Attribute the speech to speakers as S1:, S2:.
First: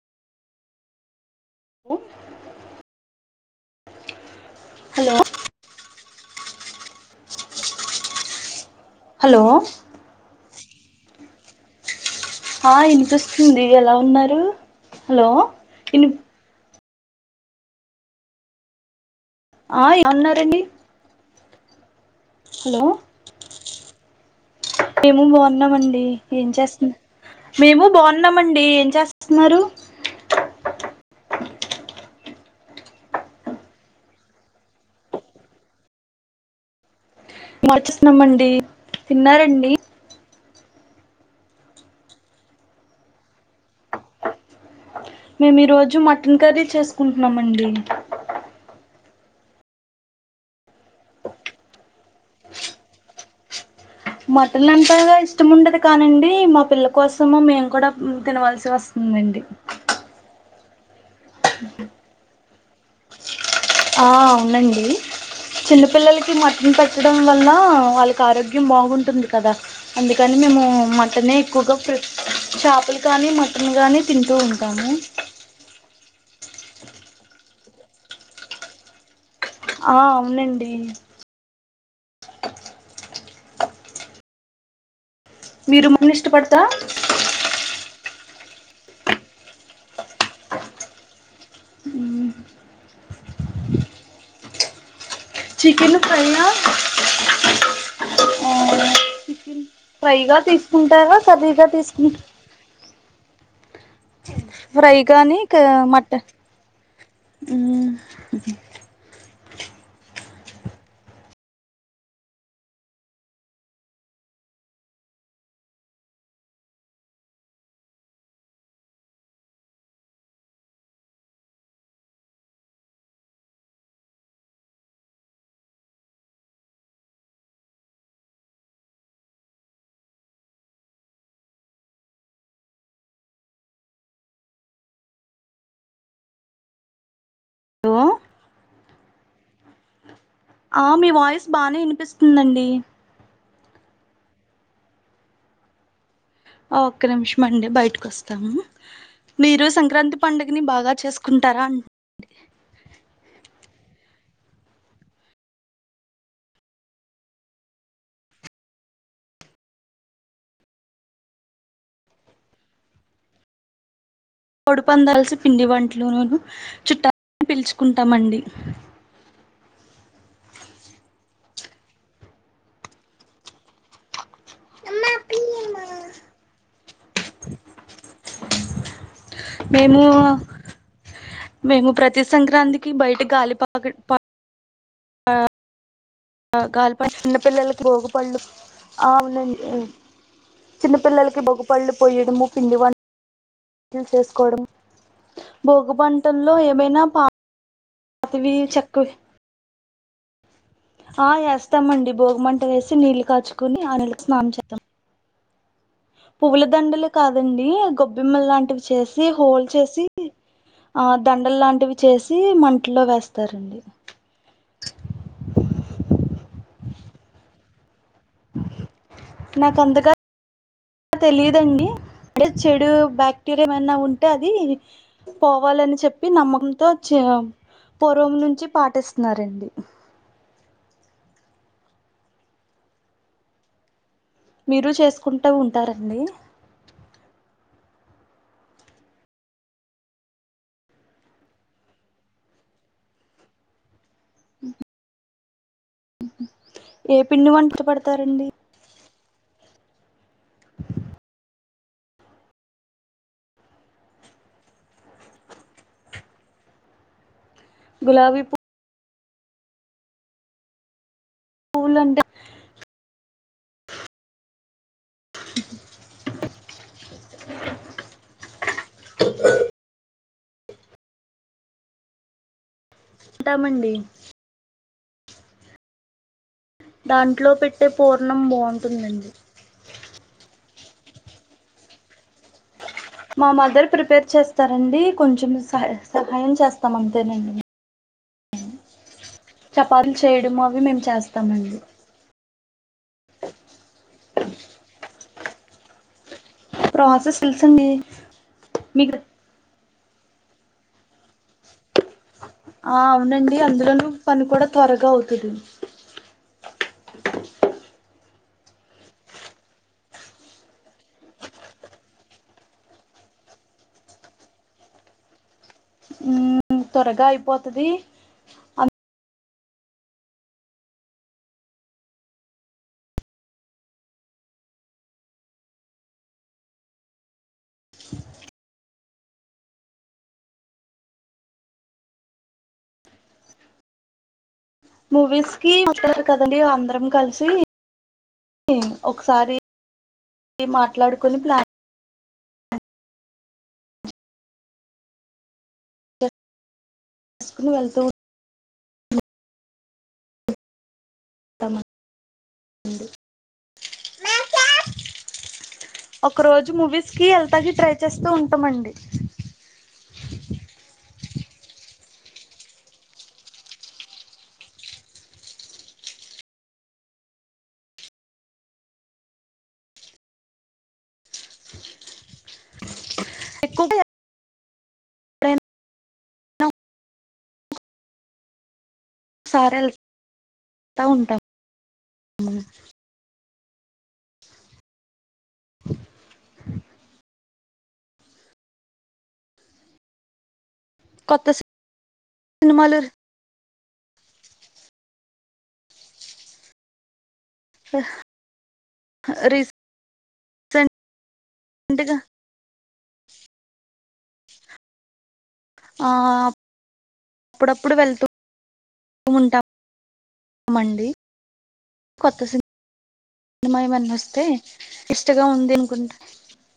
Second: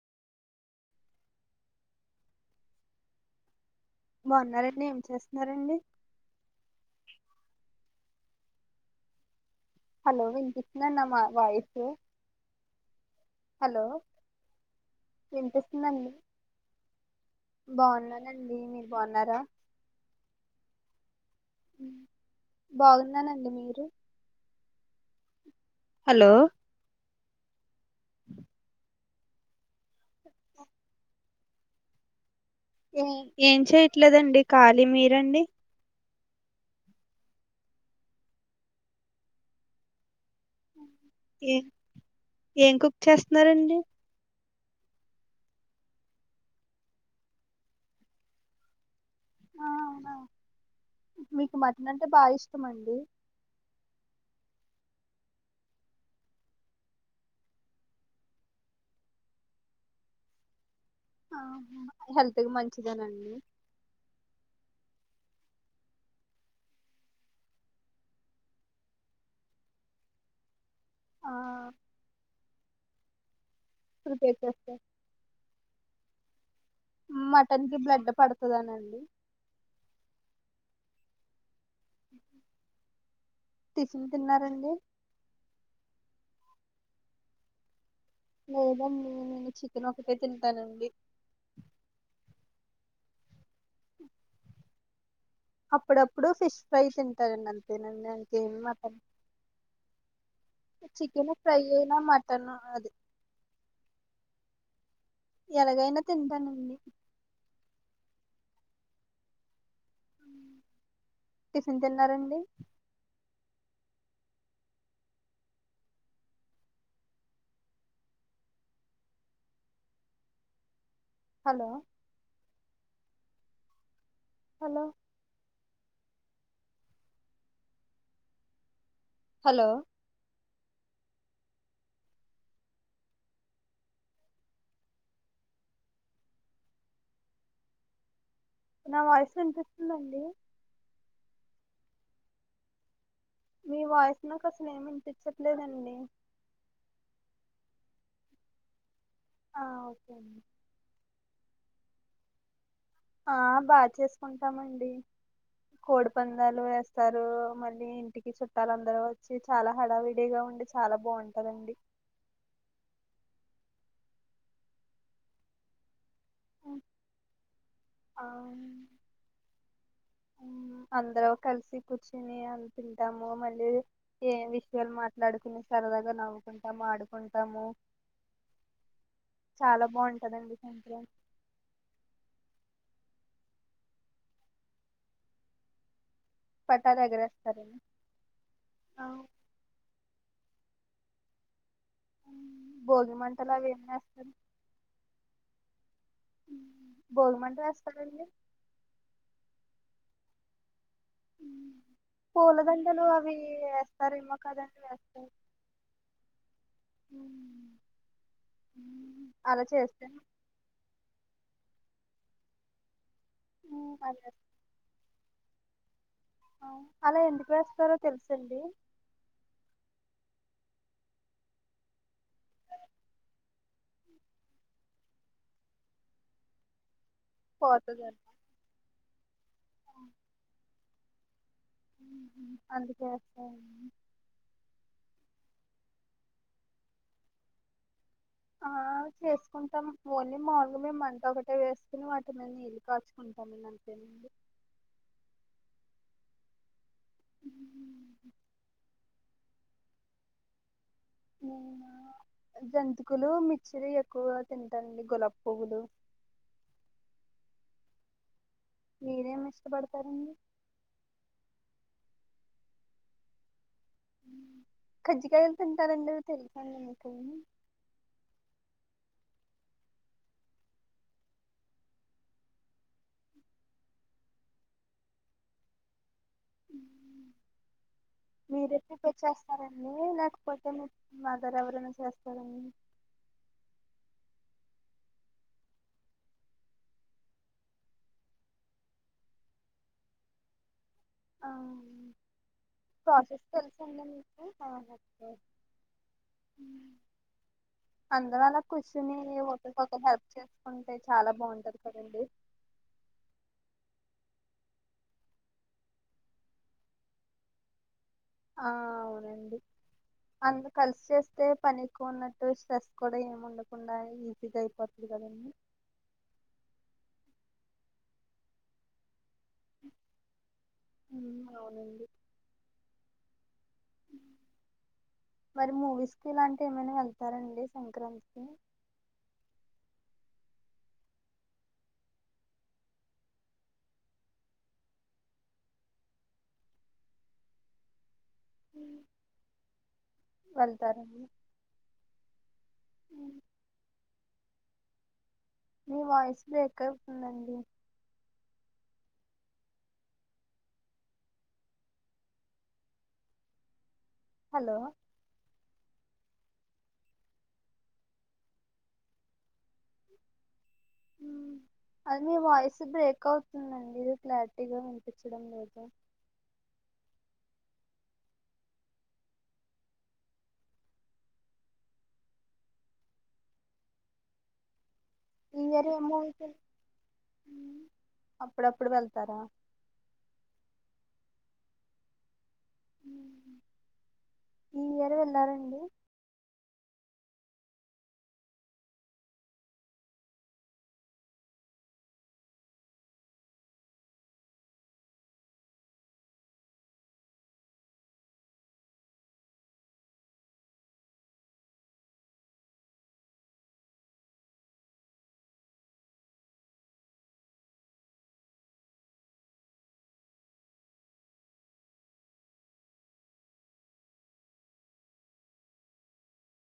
S1: Hello
S2: బాగున్నారండి ఏం చేస్తున్నారండి
S1: హలో
S2: హలో వినిపిస్తుంది నా మా వాయిస్
S1: ఆ వినిపిస్తుంది
S2: హలో
S1: ఎలా ఉన్నారు హలో
S2: వినిపిస్తుందండి
S1: ఇనిపి
S2: బాగున్నానండి మీరు బాగున్నారా
S1: ఆ ఏమన్నారండి
S2: ఉ బాగున్నానండి మీరు
S1: ఏమ బో ఉన్నామండి
S2: హలో
S1: ఏం చేస్తున్నా మేము బాగున్నామండి ఏం చేస్తున్నారు
S2: ఏ ఏం చెయట్లేదండి ఖళీ మీరండి
S1: మ్యాచ్స్తున్నామండి తిన్నారంండి
S2: ఏ ఏం కుక్ చేస్తున్నారంండి
S1: మేము ఈరోోజు మటన్ కర్రీ చేసుకుంటున్నామండి
S2: ఆ అవునా మీకు మటన్ అంటే బాగా ఇష్టంండి
S1: మట్టన్ అంతగా ఇష్టం ఉండదు కానండి మా పిల్ల కోసము మేము కూడా తినవల్సి వస్తుందండి
S2: ఆహా హెల్త్కిి మంచిదేనండి
S1: ఆ అవునండి చిన్నపిల్లలకి మటన్ పెట్టడం వల్ల వాళ్ళకి ఆరోగ్యం బాగుంటుంది కదా అందుకని మేము
S2: ఆ
S1: మటనే ఎకుగా ప్రీ చేాపలు కానీ మ గాని తింటూ
S2: ప్రిపేర్ చేస్తా
S1: ఉంటాము
S2: మటన్ కి బ్లెడ్ పడుతుందానండి
S1: ఆ అవునండి
S2: టిఫిన్ తిన్నారండి
S1: మీరు మన్న ఇష్టపడతా
S2: లేనమ్మ నేను చికెన్ ఒకటే తింటానండి
S1: ఉమ్ చికెన్
S2: అప్పుడప్పుడు
S1: ఫ్రైయా
S2: ఫిష్ ఫ్రై తింటారండి అంతేనండి దనికి
S1: ఆ
S2: ఏమి మటన్
S1: ఫ్రైగా తీసుకుంటారా
S2: చికెన్ ఫ్రై
S1: కర్రీగా
S2: అయినా
S1: తీసుకుంట
S2: మటన్ అది
S1: ఫ్రై కానీ క
S2: ఎలాగైనా
S1: మటన్
S2: తింటానండి
S1: ఉమ్
S2: టిఫిన్ తిన్నారంండి హలో హలో హలో
S1: హలో
S2: నా వాయిసు వినిపిస్తుందా అండి
S1: ఆహ్ మీ వాయిస్ బానే ఇనిపిస్తుందండి.
S2: మీ వాయిస్ నాకు అసలు ఏమి ఇనిపించట్లేదండి
S1: ఆహ్ ఒక్క నిమిషం మండి బయటకు వస్తాను.
S2: ఆ
S1: మీరు
S2: ఓకే
S1: సంక్రాంతి
S2: అండి
S1: పండుగని బాగా చేసుక్. కుంటారా అండి
S2: ఆహ్ బాచేసుకుంటామండి కోడి పందాలు వేస్తారు మళ్ళీ ఇంటికి చుట్టాలు అందరు వచ్చి చాలా హడావిడిగా ఉండి చాలా బావుటదండి.
S1: కోడి పందాల్స్ పిండి వంటలునును చుట్టాల్ని పిలుచు.
S2: ఆహ్ అందరు. కల్సి కూర్చుని అన్ని తింటాము మళ్ళీ. ఏ విషయాలు మాట్లాడుకుని సరదాగా నవ్వుకుంటాం ఆడు. ఉంటాము.
S1: మేమూ మేము ప్రతి సంక్రాంతి. కి బయట గాలి ప గ ల్ ప ఆహ్ గాల్
S2: పటాలు
S1: ప చిన్న
S2: ఎగరేస్తారండి
S1: పిల్లలకి భోగి పళ్ళు. చిన్న పిల్లలకి భోగ్ పళ్ళు పోయ్యడము పిండి
S2: భోగి మంటలు అవి ఏం
S1: వంటలు
S2: వేస్తారు
S1: చేసుకోడం భోగ మంటల్లో ఏమైనా పా
S2: భోగి మంట వేస్తారండి
S1: తవి చెక్కవి. ఆహ్ ఎస్తామండి భోగమంట వేసి
S2: పూలదండలు
S1: నీళ్ళు
S2: అవి
S1: కాచుకుని ఆ నీళ్ళతో
S2: వేస్తారేమో
S1: స్నానం
S2: కదండి
S1: చేస్తాం.
S2: వేస్తారు
S1: పువ్వుల దండలు కాదండి గొబ్బిమ్మ లాంటివి చేసి
S2: అలా
S1: హోలు చేసి
S2: చేస్తే
S1: ఆహ్ దండలు లాంటివి. చేసి మంటలో వేస్. స్తారండి
S2: అలా ఎందుకు వేస్తారు. తెలుసండి.
S1: తెలిదండి అంటే చెడు బాక్టీరియా ఏమన్నా ఉంటే అది పోవాలని చెప్పి నమ్మకంతో. చెఆమ్
S2: పోతదని
S1: పూర్వం నుంచి పాటిస్. నరండి
S2: మ్మ్ హు అందుకే వస్తాయని
S1: మీరు చేసుకుంటా ఉంటారండి.
S2: ఆహ్హ్ చేసుకుంటాం ఓన్లీ మాల్ గ మేమ్ మంట ఒకటే వేస్కుని వాటి మీద నీళ్ళు కాచుకుంటాం అండి అంతేనండి.
S1: ఉహు ఏ పిండి వంట పెడతారండి.
S2: నేనా ఆహ్ జంతికులు మిచ్చిరి ఎక్కువ తింటాండి గులాపువ్వులు
S1: గులాబీ పూ
S2: మీరేమి ఇష్టపడతారండి.
S1: పూలంటే
S2: కజ్జికాయలు తింటారండి అవి తెలుసా అండి మీకు.
S1: ఉంటామండి దాంట్లో పెట్టే పూర్ణం
S2: మీరే
S1: బాగుంటుందండి
S2: మాదర్ ఎవరైనా చేస్తారండి
S1: మా మదర్ ప్రిపేర్ చేస్తారండి, కొంచెం సహ సహాయం చేస్తాం అంతేనండి చపాతీలు చేయడం అవి మేము చేస్తామండి
S2: ప్రాసెస్ తెలుసండి మీకు ఓకే
S1: ప్రాసెస్ తెలుసండి
S2: అందరూ అలా కూర్చుని
S1: మీకు
S2: ఒకరికొకరు హెల్ప్ చేసుకుంటే చాలా బాగుంటది కదండి
S1: ఆ అవునండి అందులోనూ పని కూడా త్వరగా అవుతది
S2: ఆ అవునండి అందు కలిసి చేస్తే పని ఎక్కువ ఉన్నట్టు స్ట్రెస్ కూడా ఏమి ఉండకుండా, ఈజీగా అయిపోతుది కదండీ
S1: మ్ త్వరగా అయిపోతది అద్
S2: ఉ అవునండి మరి మూవీస్ కి ఇలాంటి ఏమైనా వెళ్తారండి సంక్రాంతికి
S1: మూవీస్ కి అ కదిలి అందరం కలిసి
S2: ఉమ్,
S1: ఒకసారి
S2: వెళ్తారండి
S1: మాట్లాడుకోని ప్లాన్
S2: ఉమ్, నీ వాయిస్ బ్రే ఎక్కవుతుందండి
S1: చేసుకుని వెళ్తూ తమ [inaudible]
S2: హలో
S1: ఒక రోజు మూవీస్కి వెళ్తాకి ట్రై చేస్తూ ఉంటామండి
S2: ఉమ్ అది వాయిస్ బ్రేక్ అవుతుందండి ఇ క్లారిటీగా వినిపించడం లేదు
S1: [inaudible] ఎప్పుడైనా
S2: [inaudible] అప్పుడప్పుడు వెళ్ తరా
S1: తవుంటాం మన
S2: ఈ ఇయరేల్ తరండి
S1: కొత్త సిం సినిమాలురు హా ఆ రీస్ స్వేంట్ ట్ గా ఆ అప్ అప్పుడప్పుడు వెళ్తూ ఉంటాం మండి కొత్త సినిమ్ సినిమా ఏమన్నా వస్తే వెస్టుగా ఉంది ఇంకో